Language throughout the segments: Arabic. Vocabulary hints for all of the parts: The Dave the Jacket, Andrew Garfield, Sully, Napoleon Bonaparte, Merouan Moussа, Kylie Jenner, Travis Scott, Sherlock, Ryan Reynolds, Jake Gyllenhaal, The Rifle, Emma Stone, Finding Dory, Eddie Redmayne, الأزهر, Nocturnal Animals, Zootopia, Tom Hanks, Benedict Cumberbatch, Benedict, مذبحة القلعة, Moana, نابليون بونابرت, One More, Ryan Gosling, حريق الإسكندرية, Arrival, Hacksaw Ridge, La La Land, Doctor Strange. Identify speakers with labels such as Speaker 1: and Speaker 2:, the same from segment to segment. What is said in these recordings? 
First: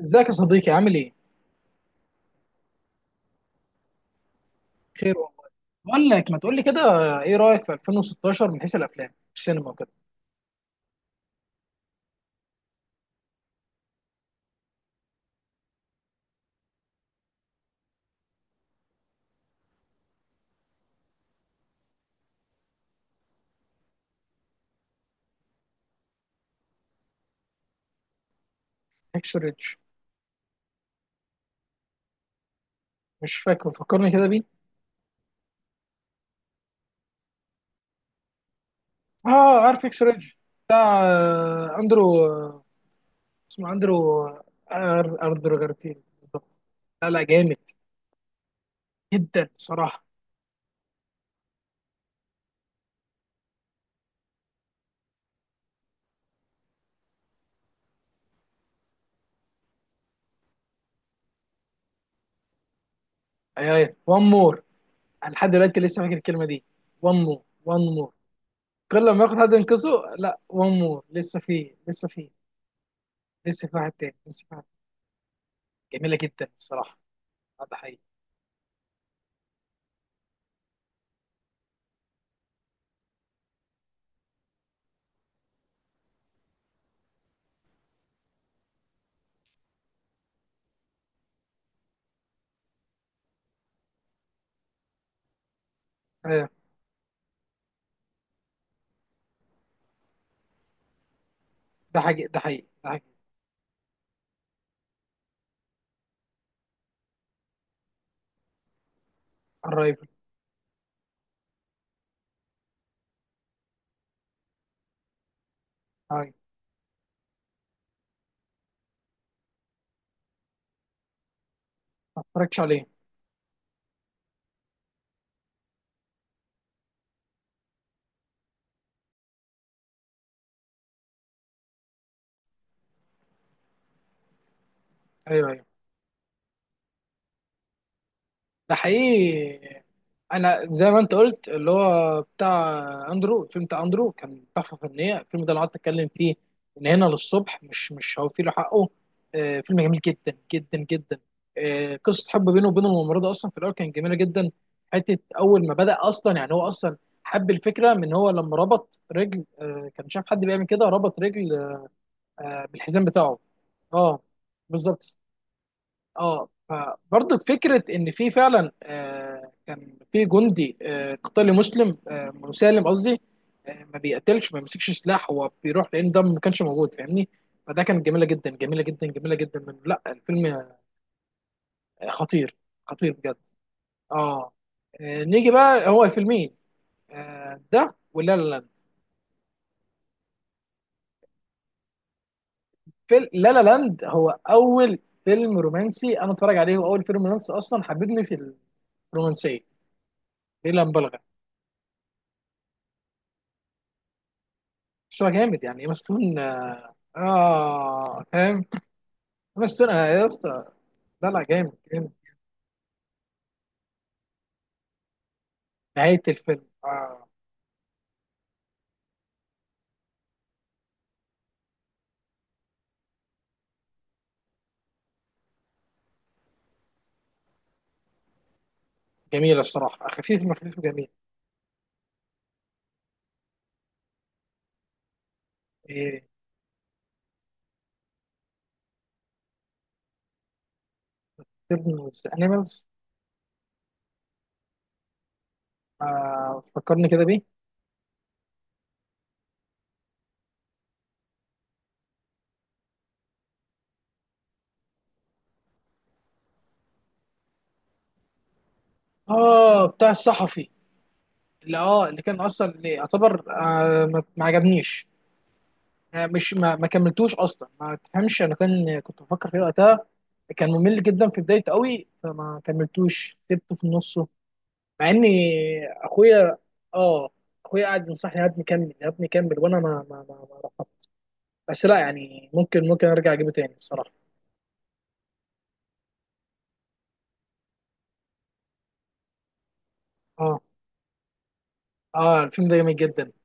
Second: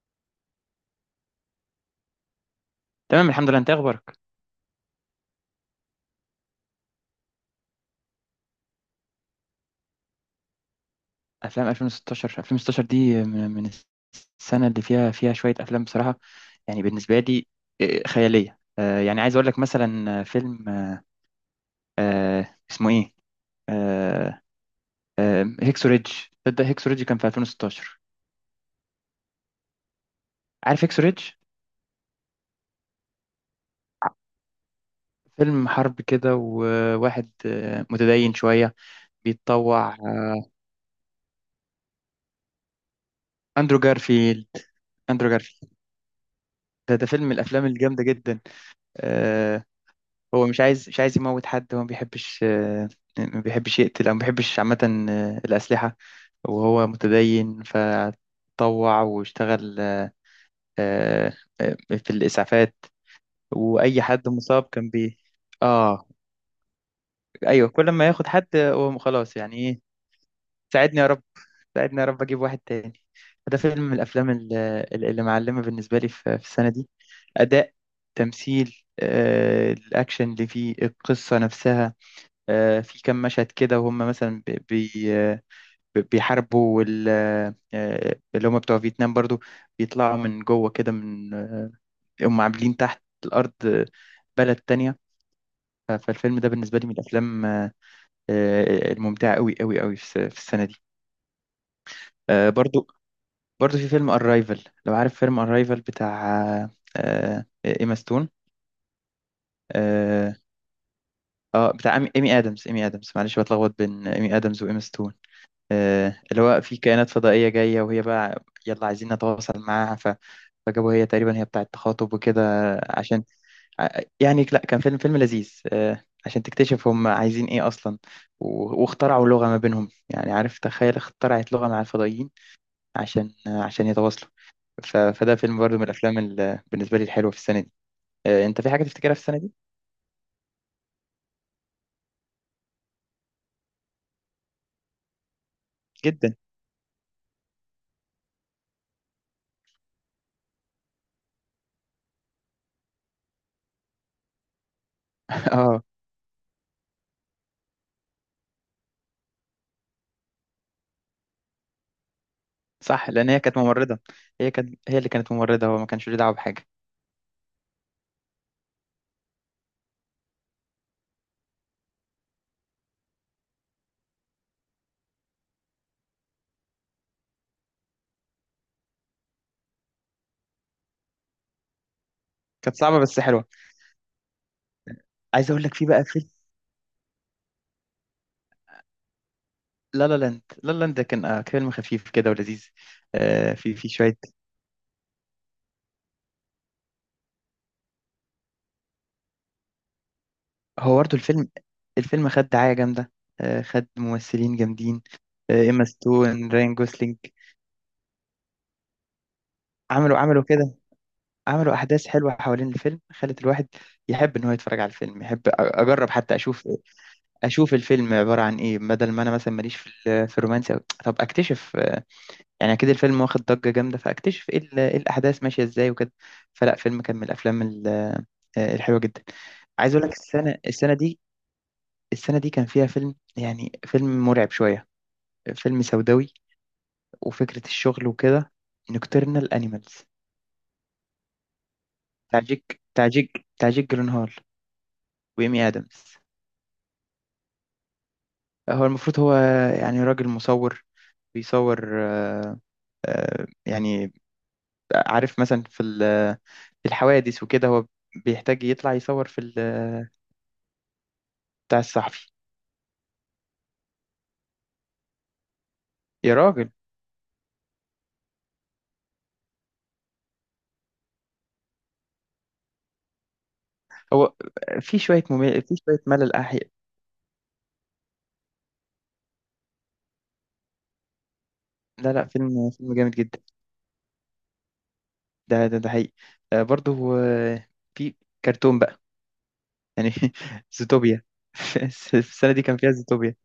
Speaker 1: ازيك يا صديقي، عامل ايه؟
Speaker 2: تمام، الحمد لله. انت إيه اخبارك؟
Speaker 1: خير والله. بقول لك، ما تقول لي كده، ايه رايك في 2016 من حيث الافلام، السينما وكده؟
Speaker 2: افلام 2016 دي من السنه اللي فيها شويه افلام بصراحه. يعني بالنسبه لي، خياليه. يعني عايز اقول لك مثلا آه، فيلم آه، آه، اسمه ايه آه، آه، هيكسو ريدج. تصدق هيكسو ريدج كان في 2016؟
Speaker 1: اكس ريدج.
Speaker 2: عارف هيكسو ريدج؟
Speaker 1: مش فاكر، فكرني كده بيه.
Speaker 2: فيلم حرب كده، وواحد متدين شويه،
Speaker 1: اه، عارف
Speaker 2: بيتطوع.
Speaker 1: اكس ريدج، بتاع اندرو، اسمه
Speaker 2: اندرو
Speaker 1: اندرو. آه،
Speaker 2: جارفيلد. اندرو
Speaker 1: اندرو
Speaker 2: جارفيلد
Speaker 1: جارفيلد بالظبط.
Speaker 2: ده
Speaker 1: لا لا،
Speaker 2: فيلم من
Speaker 1: جامد
Speaker 2: الافلام الجامده جدا.
Speaker 1: جدا
Speaker 2: آه،
Speaker 1: صراحه.
Speaker 2: هو مش عايز، مش عايز يموت حد. هو ما بيحبش، ما بيحبش يقتل، او ما بيحبش عامة الأسلحة، وهو متدين فطوع واشتغل آه، في الإسعافات،
Speaker 1: اي اي،
Speaker 2: وأي
Speaker 1: وان
Speaker 2: حد
Speaker 1: مور.
Speaker 2: مصاب كان بي
Speaker 1: لحد دلوقتي لسه
Speaker 2: آه
Speaker 1: فاكر الكلمه دي. وان مور،
Speaker 2: أيوه،
Speaker 1: وان
Speaker 2: كل ما
Speaker 1: مور.
Speaker 2: ياخد حد هو
Speaker 1: كل ما
Speaker 2: خلاص
Speaker 1: ياخد حد
Speaker 2: يعني إيه.
Speaker 1: ينقذه، لا، وان
Speaker 2: ساعدني
Speaker 1: مور،
Speaker 2: يا رب،
Speaker 1: لسه فيه
Speaker 2: ساعدني يا
Speaker 1: لسه
Speaker 2: رب
Speaker 1: فيه.
Speaker 2: أجيب واحد تاني. فده
Speaker 1: لسه في
Speaker 2: فيلم
Speaker 1: واحد
Speaker 2: من
Speaker 1: تاني،
Speaker 2: الأفلام
Speaker 1: لسه في واحد.
Speaker 2: اللي معلمة بالنسبة لي
Speaker 1: جميله
Speaker 2: في
Speaker 1: جدا
Speaker 2: السنة دي.
Speaker 1: الصراحه.
Speaker 2: أداء،
Speaker 1: ده؟
Speaker 2: تمثيل، الأكشن اللي فيه، القصة نفسها. في كام مشهد كده وهم مثلا بيحاربوا اللي هم بتوع فيتنام برضو، بيطلعوا من جوه كده، من هم عاملين تحت الأرض بلد تانية. فالفيلم
Speaker 1: ايوه،
Speaker 2: ده بالنسبة لي من الأفلام الممتعة قوي قوي قوي في في السنة دي.
Speaker 1: ده حقيقي، ده
Speaker 2: آه،
Speaker 1: حقيقي،
Speaker 2: برضو
Speaker 1: ده حقيقي.
Speaker 2: برضو في فيلم أرايفل. لو عارف فيلم أرايفل بتاع آه، آه، إيما ستون.
Speaker 1: الرايفل.
Speaker 2: اه. بتاع إيمي آدمز. إيمي آدمز، معلش بتلخبط بين إيمي آدمز وإيما ستون.
Speaker 1: ايوه،
Speaker 2: اللي هو، في كائنات فضائية جاية وهي بقى يلا عايزين نتواصل معاها. فجابوا هي تقريبا هي بتاعة تخاطب
Speaker 1: ما
Speaker 2: وكده،
Speaker 1: اتفرجش عليه.
Speaker 2: عشان يعني، لا، كان فيلم لذيذ عشان تكتشف هم عايزين ايه اصلا. واخترعوا لغة ما بينهم. يعني، عارف، تخيل اخترعت لغة مع الفضائيين عشان عشان يتواصلوا. فده
Speaker 1: ايوه
Speaker 2: فيلم
Speaker 1: ايوه،
Speaker 2: برضو من الافلام بالنسبة لي الحلوة في السنة دي. انت في
Speaker 1: ده
Speaker 2: حاجة تفتكرها في السنة دي؟
Speaker 1: حقيقي. انا زي ما انت قلت، اللي هو بتاع اندرو، الفيلم بتاع اندرو كان تحفه فنيه، الفيلم ده انا قعدت اتكلم فيه
Speaker 2: جدا.
Speaker 1: من هنا للصبح، مش هوفي له حقه. آه، فيلم جميل جدا جدا جدا. آه، قصه حب بينه وبين الممرضه اصلا في الاول كان جميله جدا. حته اول ما
Speaker 2: اه.
Speaker 1: بدا اصلا، يعني هو اصلا حب الفكره من، هو لما ربط رجل، كان شاف حد بيعمل كده، ربط رجل بالحزام
Speaker 2: صح، لان
Speaker 1: بتاعه.
Speaker 2: هي كانت ممرضة.
Speaker 1: اه،
Speaker 2: هي اللي
Speaker 1: بالظبط.
Speaker 2: كانت ممرضة، هو ما كانش له دعوة
Speaker 1: اه،
Speaker 2: بحاجة.
Speaker 1: فبرضه فكره ان في فعلا، كان في جندي قتالي مسلم، مسالم قصدي، ما بيقتلش ما بيمسكش سلاح، هو بيروح، لان ده ما كانش موجود، فاهمني؟ فده كانت جميله جدا، جميله جدا، جميله جدا من لا الفيلم. آه، خطير.
Speaker 2: كانت صعبة
Speaker 1: خطير
Speaker 2: بس
Speaker 1: بجد.
Speaker 2: حلوة.
Speaker 1: اه. نيجي
Speaker 2: عايز اقول لك، في
Speaker 1: بقى،
Speaker 2: بقى
Speaker 1: هو
Speaker 2: فيلم
Speaker 1: فيلمين. ده ولا لا لاند.
Speaker 2: لا لا لاند. لا لا لاند ده كان فيلم خفيف كده ولذيذ.
Speaker 1: لا لا
Speaker 2: في
Speaker 1: لاند
Speaker 2: شويه.
Speaker 1: هو اول فيلم رومانسي انا اتفرج عليه، واول فيلم رومانسي اصلا حببني في رومانسيه، دي لا
Speaker 2: هو برضه
Speaker 1: مبالغه.
Speaker 2: الفيلم خد دعايه جامده، خد ممثلين جامدين
Speaker 1: بس هو جامد، يعني
Speaker 2: ايما
Speaker 1: ايما ستون.
Speaker 2: ستون، راين جوسلينج.
Speaker 1: اه، فاهم. ايما ستون انا
Speaker 2: عملوا
Speaker 1: يا
Speaker 2: عملوا
Speaker 1: اسطى.
Speaker 2: كده،
Speaker 1: لا لا، جامد
Speaker 2: عملوا احداث
Speaker 1: جامد.
Speaker 2: حلوه حوالين الفيلم، خلت الواحد يحب ان هو يتفرج على الفيلم. يحب اجرب
Speaker 1: نهايه
Speaker 2: حتى
Speaker 1: الفيلم
Speaker 2: اشوف،
Speaker 1: آه.
Speaker 2: اشوف الفيلم عباره عن ايه، بدل ما انا مثلا ماليش في في الرومانسي أوي. طب اكتشف، يعني اكيد الفيلم واخد ضجة جامدة، فاكتشف ايه إيه الاحداث ماشية ازاي وكده. فلا، فيلم كان من الافلام الحلوة جدا.
Speaker 1: جميله
Speaker 2: عايز اقول
Speaker 1: الصراحه،
Speaker 2: لك
Speaker 1: خفيف
Speaker 2: السنة،
Speaker 1: خفيف وجميل.
Speaker 2: السنة دي كان فيها فيلم، يعني فيلم مرعب شوية، فيلم
Speaker 1: ايه؟
Speaker 2: سوداوي، وفكرة الشغل وكده، نوكترنال انيمالز،
Speaker 1: فيلم
Speaker 2: بتاع جيك
Speaker 1: انيمالز.
Speaker 2: بتاع جيك بتاع جيك جيلنهال وإيمي آدمز.
Speaker 1: آه، فكرني كده بيه.
Speaker 2: هو، يعني، راجل مصور بيصور يعني عارف مثلا في في الحوادث وكده هو بيحتاج يطلع يصور في
Speaker 1: اه، بتاع الصحفي اللي،
Speaker 2: بتاع
Speaker 1: اه، اللي
Speaker 2: الصحفي.
Speaker 1: كان اصلا، اللي يعتبر، ما عجبنيش. آه،
Speaker 2: يا
Speaker 1: مش
Speaker 2: راجل،
Speaker 1: ما كملتوش اصلا، ما تفهمش انا، كان كنت بفكر فيه وقتها. كان ممل جدا في بدايته قوي، فما كملتوش، سبته في النص.
Speaker 2: هو
Speaker 1: مع ان
Speaker 2: في شوية ملل
Speaker 1: اخويا،
Speaker 2: أحياء.
Speaker 1: اه، اخويا قاعد ينصحني يا ابني كمل، يا ابني كمل، وانا ما رفضت. بس لا
Speaker 2: لا، لا،
Speaker 1: يعني،
Speaker 2: فيلم
Speaker 1: ممكن
Speaker 2: فيلم جامد
Speaker 1: ارجع
Speaker 2: جدا.
Speaker 1: اجيبه تاني الصراحه.
Speaker 2: ده ده حقيقي. آه برضه آه، في كرتون بقى، يعني،
Speaker 1: اه.
Speaker 2: زوتوبيا. في
Speaker 1: اه،
Speaker 2: السنة دي
Speaker 1: الفيلم ده
Speaker 2: كان فيها
Speaker 1: جميل جدا.
Speaker 2: زوتوبيا.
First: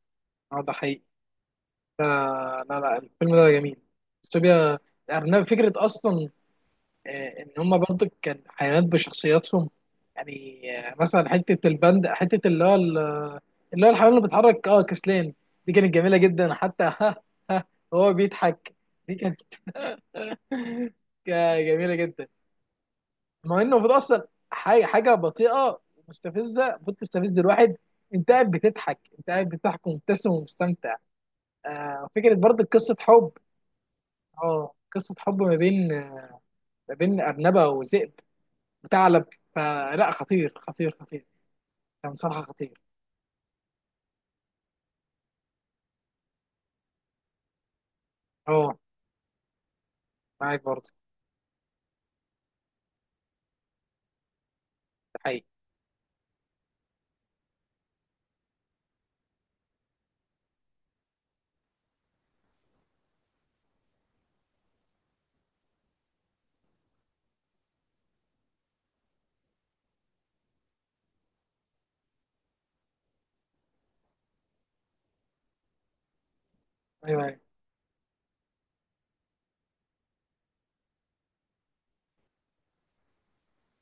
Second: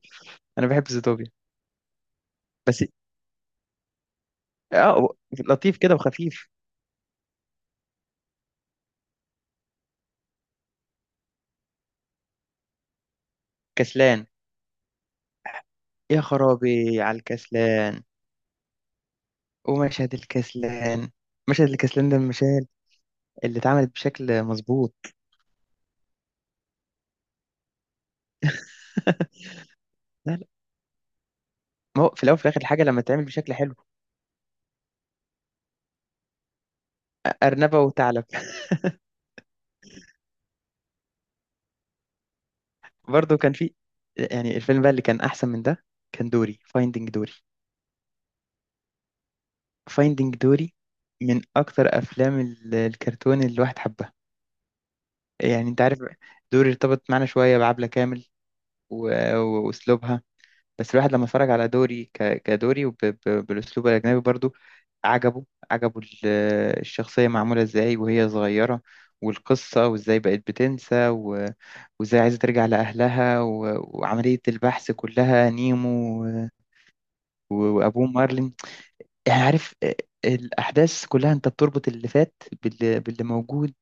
Speaker 1: اه،
Speaker 2: أنا
Speaker 1: ده
Speaker 2: بحب
Speaker 1: حقيقي.
Speaker 2: زوتوبيا،
Speaker 1: آه لا
Speaker 2: بس.
Speaker 1: لا، الفيلم ده جميل. استوبيا.
Speaker 2: اه،
Speaker 1: الارنب، فكره
Speaker 2: لطيف كده
Speaker 1: اصلا،
Speaker 2: وخفيف.
Speaker 1: آه، ان هم برضه كان حيوانات بشخصياتهم، يعني آه، مثلا حته البند، حته اللي هو اللي هو الحيوان اللي
Speaker 2: كسلان.
Speaker 1: بيتحرك، اه، كسلان. دي كانت جميله
Speaker 2: يا
Speaker 1: جدا حتى
Speaker 2: خرابي على
Speaker 1: ها. ها،
Speaker 2: الكسلان.
Speaker 1: هو بيضحك. دي كانت
Speaker 2: ومشهد الكسلان مشهد
Speaker 1: جميله
Speaker 2: الكسلان ده من
Speaker 1: جدا.
Speaker 2: المشاهد اللي
Speaker 1: ما انه
Speaker 2: اتعملت
Speaker 1: المفروض اصلا
Speaker 2: بشكل
Speaker 1: حاجه
Speaker 2: مظبوط.
Speaker 1: حاجه بطيئه ومستفزه، المفروض تستفز الواحد، انت قاعد بتضحك، انت قاعد بتضحك ومبتسم
Speaker 2: لا، لا.
Speaker 1: ومستمتع.
Speaker 2: ما
Speaker 1: آه،
Speaker 2: هو في الأول
Speaker 1: فكره
Speaker 2: وفي الآخر
Speaker 1: برضه
Speaker 2: الحاجة
Speaker 1: قصه
Speaker 2: لما تتعمل
Speaker 1: حب.
Speaker 2: بشكل حلو.
Speaker 1: اه، قصه حب ما بين، ارنبه
Speaker 2: أرنبة
Speaker 1: وذئب،
Speaker 2: وثعلب.
Speaker 1: وثعلب. فلا، خطير خطير خطير، كان صراحه خطير.
Speaker 2: برضه كان في، يعني، الفيلم بقى اللي كان احسن من ده كان دوري، فايندينج دوري.
Speaker 1: اه،
Speaker 2: فايندينج
Speaker 1: معاك
Speaker 2: دوري
Speaker 1: برضه.
Speaker 2: من اكتر افلام الكرتون اللي الواحد حبها.
Speaker 1: ده حقيقي.
Speaker 2: يعني انت عارف، دوري ارتبط معانا شويه بعبلة كامل واسلوبها، بس الواحد لما اتفرج على دوري كدوري بالاسلوب الاجنبي برضو، عجبه، عجبه الشخصيه معموله ازاي وهي صغيره، والقصه، وازاي بقت بتنسى، وازاي عايزه ترجع لاهلها، وعمليه البحث كلها، نيمو
Speaker 1: ايوه ايوه،
Speaker 2: وابوه مارلين. يعني، عارف، الاحداث كلها انت بتربط اللي فات باللي موجود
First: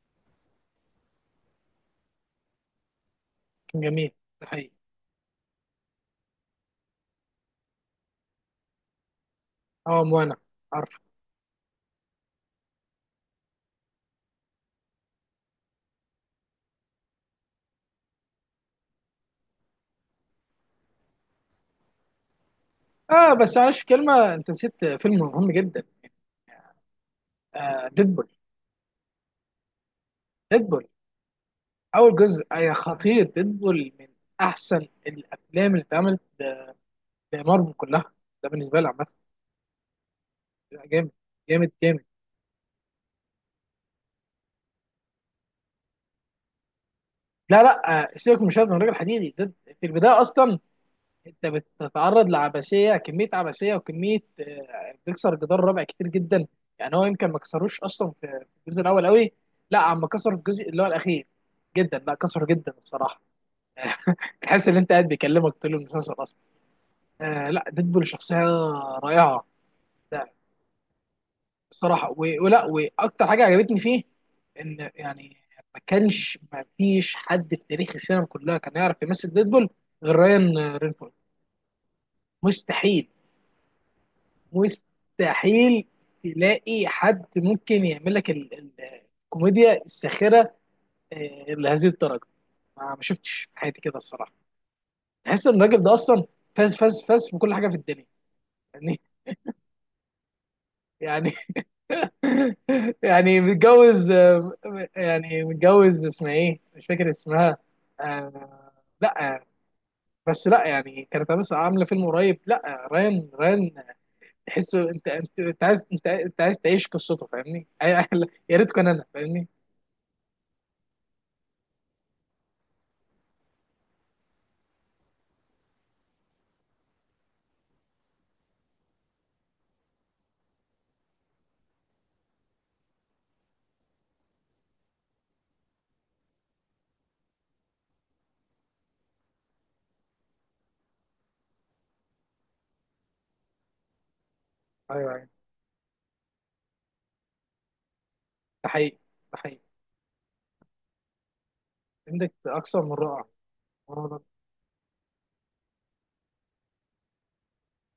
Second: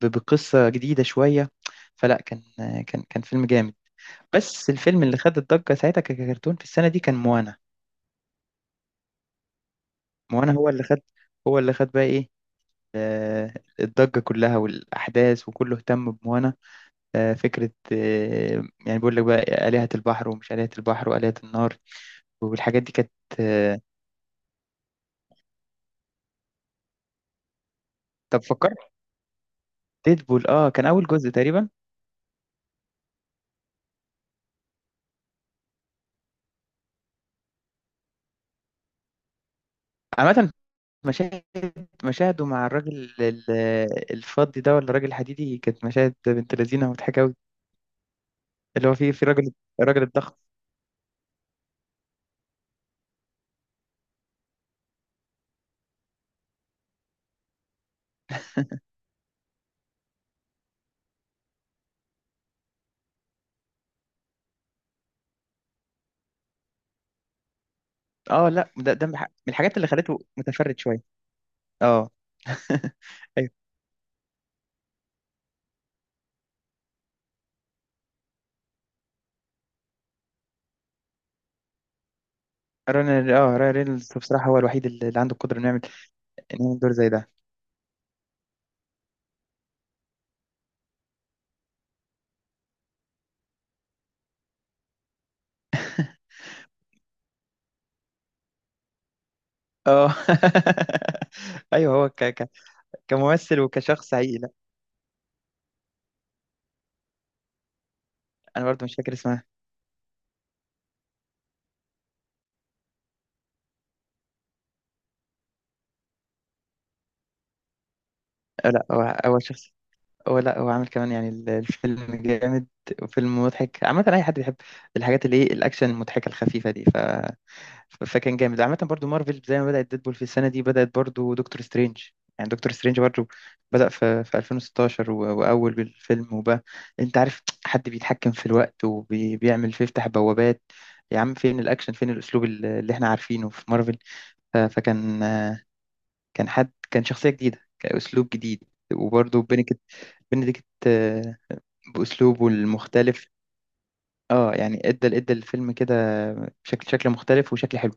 Speaker 2: بقصه جديده شويه. فلا، كان كان فيلم جامد،
Speaker 1: كان جميل. ده
Speaker 2: بس
Speaker 1: حقيقي.
Speaker 2: الفيلم اللي خد الضجه ساعتها ككرتون في السنه دي كان موانا.
Speaker 1: اه، وانا
Speaker 2: موانا هو اللي خد،
Speaker 1: عارف.
Speaker 2: هو اللي خد بقى ايه آه، الضجه كلها، والاحداث، وكله اهتم بموانا. فكره، يعني بيقول لك بقى آلهة البحر، ومش آلهة البحر، وآلهة النار. والحاجات دي كانت
Speaker 1: اه، بس معلش،
Speaker 2: آه،
Speaker 1: في كلمه، انت نسيت فيلم مهم جدا. آه، ديدبول.
Speaker 2: طب فكرت. ديدبول، اه كان
Speaker 1: ديدبول
Speaker 2: اول جزء تقريبا.
Speaker 1: اول جزء، أي خطير. ديدبول من احسن الافلام اللي اتعملت لمارفل كلها، ده بالنسبه لي عامه.
Speaker 2: عامه،
Speaker 1: لا، جامد
Speaker 2: مشاهد
Speaker 1: جامد جامد.
Speaker 2: مشاهده مع الراجل الفضي ده، ولا الراجل الحديدي، كانت مشاهد بنت لذينه ومضحكه قوي.
Speaker 1: لا لا، سيبك من شاب من
Speaker 2: اللي
Speaker 1: راجل
Speaker 2: هو في
Speaker 1: حديدي ده.
Speaker 2: راجل،
Speaker 1: في
Speaker 2: الراجل
Speaker 1: البدايه
Speaker 2: الضخم.
Speaker 1: اصلا انت بتتعرض لعبثيه، كميه عبثيه وكميه، بتكسر جدار الرابع كتير جدا. يعني هو يمكن ما كسروش اصلا في الجزء الاول قوي. لا، عم كسر في الجزء اللي هو الاخير جدا، لا كسره جدا الصراحه. تحس ان انت قاعد بيكلمك طول المسلسل اصلا. آه لا، ديدبول شخصيه
Speaker 2: اه، لا، ده من من
Speaker 1: رائعه
Speaker 2: الحاجات اللي خلته متفرد شويه. اه.
Speaker 1: الصراحه، ولا واكتر حاجه
Speaker 2: ايوه.
Speaker 1: عجبتني فيه، ان يعني ما فيش حد في تاريخ السينما كلها كان يعرف يمثل ديدبول غير رايان رينفورد. مستحيل.
Speaker 2: ران اه راين رينولدز بصراحه هو الوحيد اللي عنده القدره انه يعمل،
Speaker 1: مستحيل
Speaker 2: انه يعمل
Speaker 1: تلاقي
Speaker 2: دور زي
Speaker 1: حد
Speaker 2: ده.
Speaker 1: ممكن يعمل لك الكوميديا الساخره لهذه الدرجه. ما شفتش في حياتي كده الصراحه. تحس ان الراجل ده اصلا فاز فاز فاز في كل حاجه في الدنيا يعني.
Speaker 2: اه.
Speaker 1: يعني.
Speaker 2: ايوه، هو
Speaker 1: يعني
Speaker 2: كممثل
Speaker 1: متجوز
Speaker 2: وكشخص حقيقي. لا.
Speaker 1: يعني متجوز، اسمها ايه مش فاكر اسمها.
Speaker 2: انا
Speaker 1: آه.
Speaker 2: برضو مش فاكر
Speaker 1: لا،
Speaker 2: اسمها.
Speaker 1: بس لا يعني كانت، بس عامله فيلم قريب، لا، ريان، تحسه انت عايز، انت عايز تعيش قصته، فاهمني؟ يا ريت
Speaker 2: لا،
Speaker 1: كان، انا
Speaker 2: هو، هو
Speaker 1: فاهمني.
Speaker 2: شخص، هو لا هو عامل كمان، يعني الفيلم جامد، وفيلم مضحك عامة، أي حد بيحب الحاجات اللي، ايه، الأكشن المضحكة الخفيفة دي. فكان جامد عامة. برضو مارفل زي ما بدأت ديدبول في السنة دي، بدأت برضو دكتور سترينج. يعني دكتور سترينج برضو بدأ في 2016، وأول الفيلم، وبقى أنت عارف، حد بيتحكم في الوقت، وبيعمل، بيفتح بوابات، يا عم فين الأكشن، فين الأسلوب اللي احنا عارفينه في مارفل.
Speaker 1: ايوه
Speaker 2: فكان،
Speaker 1: ايوه،
Speaker 2: كان حد، كان شخصية جديدة، كأسلوب جديد.
Speaker 1: ده حقيقي، ده
Speaker 2: وبرضو
Speaker 1: حقيقي.
Speaker 2: بينكت، بنديكت،
Speaker 1: عندك
Speaker 2: بأسلوبه
Speaker 1: اكثر من رائع.
Speaker 2: المختلف. اه، يعني ادى الفيلم كده شكل مختلف وشكل حلو.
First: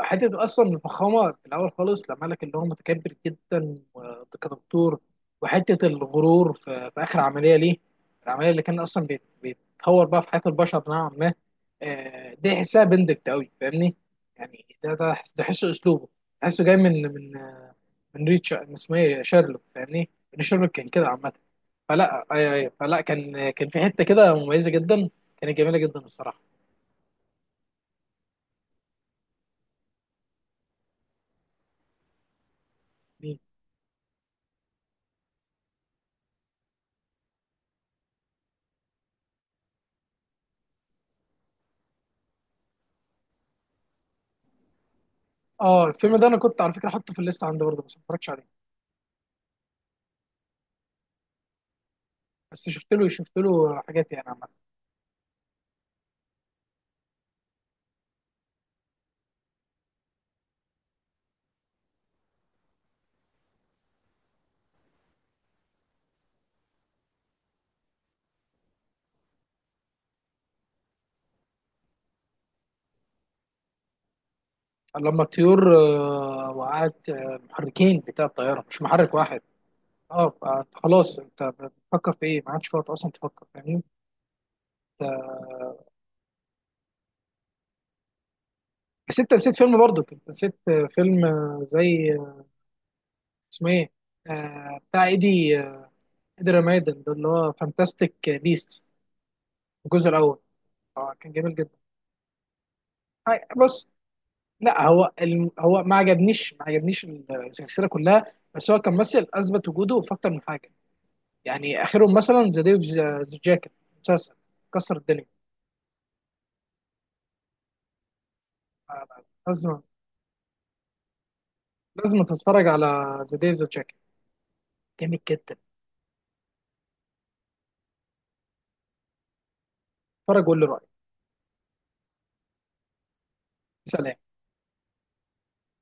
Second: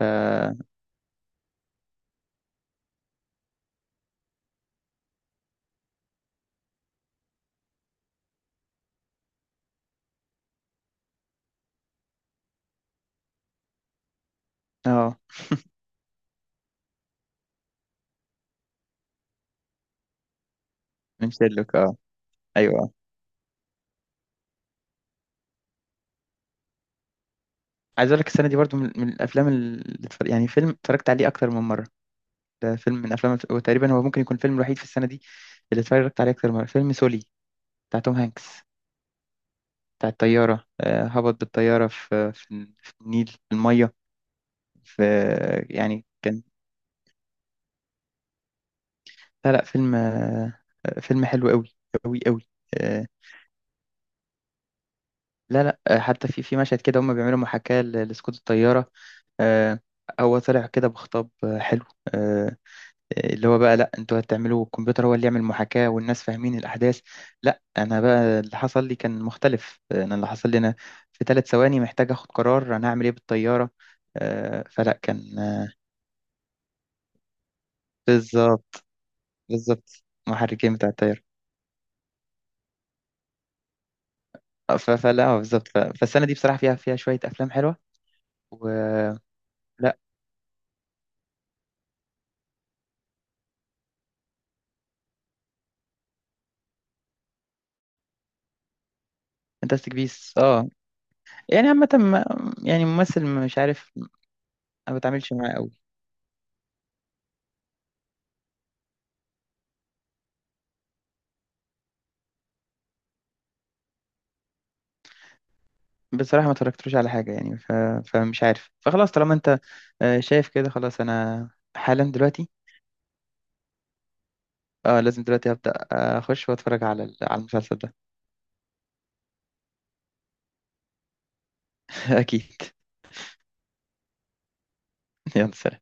Speaker 2: ف
Speaker 1: حته اصلا الفخامه في الاول خالص، لما قال لك ان هو متكبر جدا كدكتور، وحته الغرور في اخر عمليه ليه، العمليه اللي كان اصلا بيتطور بقى في حياه البشر نوعا ما، آه، دي احسها بندكت قوي، فاهمني؟ يعني ده
Speaker 2: اه
Speaker 1: ده احسه اسلوبه، احسه جاي من ريتش، من اسمه ايه، شارلوك، فاهمني؟ ان شارلوك كان كده
Speaker 2: من
Speaker 1: عامه.
Speaker 2: شيرلوك، اه.
Speaker 1: فلا ايوه ايوه،
Speaker 2: ايوه.
Speaker 1: فلا كان في حته كده مميزه جدا، كانت جميله جدا الصراحه.
Speaker 2: عايز اقول لك السنه دي برضو من الافلام يعني فيلم اتفرجت عليه اكتر من مره. ده فيلم من افلام، وتقريبا هو ممكن يكون الفيلم الوحيد في السنه دي اللي اتفرجت عليه اكتر من مره، فيلم سولي بتاع توم هانكس، بتاع الطياره. هبط بالطياره في في النيل، في الميه. في،
Speaker 1: اه،
Speaker 2: يعني،
Speaker 1: الفيلم ده انا
Speaker 2: كان،
Speaker 1: كنت على فكره حاطه في الليست عندي برضه، بس ما اتفرجتش عليه.
Speaker 2: لا، لا، فيلم، فيلم حلو قوي، قوي قوي.
Speaker 1: بس شفت له حاجات يعني عامة.
Speaker 2: لا، لا، حتى في مشهد كده هم بيعملوا محاكاة لسقوط الطيارة. آه، هو طلع كده بخطاب حلو. آه، اللي هو بقى، لا، انتوا هتعملوا الكمبيوتر هو اللي يعمل محاكاة، والناس فاهمين الأحداث. لا، أنا بقى اللي حصل لي كان مختلف. أنا، اللي حصل لي أنا، في 3 ثواني محتاج أخد قرار أنا هعمل إيه بالطيارة. فلا
Speaker 1: لما
Speaker 2: كان
Speaker 1: الطيور وقعت المحركين بتاع الطيارة، مش
Speaker 2: بالظبط،
Speaker 1: محرك واحد.
Speaker 2: بالظبط
Speaker 1: اه، فأنت
Speaker 2: محركين بتاع
Speaker 1: خلاص
Speaker 2: الطيارة.
Speaker 1: انت بتفكر في ايه؟ ما عادش في وقت اصلا تفكر، فاهمني؟
Speaker 2: فلا بالظبط. فالسنة دي بصراحة فيها شوية أفلام حلوة،
Speaker 1: بس
Speaker 2: ولا
Speaker 1: انت نسيت فيلم برضك، انت نسيت فيلم زي اسمه ايه، بتاع ايدي ايدي رمادن، ده اللي هو فانتاستيك بيست.
Speaker 2: فانتاستيك
Speaker 1: الجزء
Speaker 2: بيس،
Speaker 1: الاول،
Speaker 2: اه.
Speaker 1: اه، كان جميل
Speaker 2: يعني
Speaker 1: جدا.
Speaker 2: عامة، يعني ممثل، مش
Speaker 1: بص،
Speaker 2: عارف،
Speaker 1: لا،
Speaker 2: ما
Speaker 1: هو
Speaker 2: بتعاملش معاه قوي.
Speaker 1: هو ما عجبنيش، السلسلة كلها، بس هو كان ممثل اثبت وجوده في اكتر من حاجة، يعني اخرهم مثلا ذا ديف ذا جاكيت، مسلسل كسر الدنيا.
Speaker 2: بصراحة ما اتفرجتلوش على حاجة. يعني فمش عارف،
Speaker 1: آه،
Speaker 2: فخلاص طالما انت
Speaker 1: لازم
Speaker 2: شايف كده. خلاص، انا حالا
Speaker 1: لازم
Speaker 2: دلوقتي،
Speaker 1: تتفرج على ذا ديف ذا جاكيت،
Speaker 2: اه،
Speaker 1: جامد
Speaker 2: لازم دلوقتي
Speaker 1: جدا.
Speaker 2: هبدأ اخش واتفرج على على المسلسل ده.
Speaker 1: اتفرج وقول لي رايك.
Speaker 2: اكيد.
Speaker 1: سلام.
Speaker 2: يلا سلام.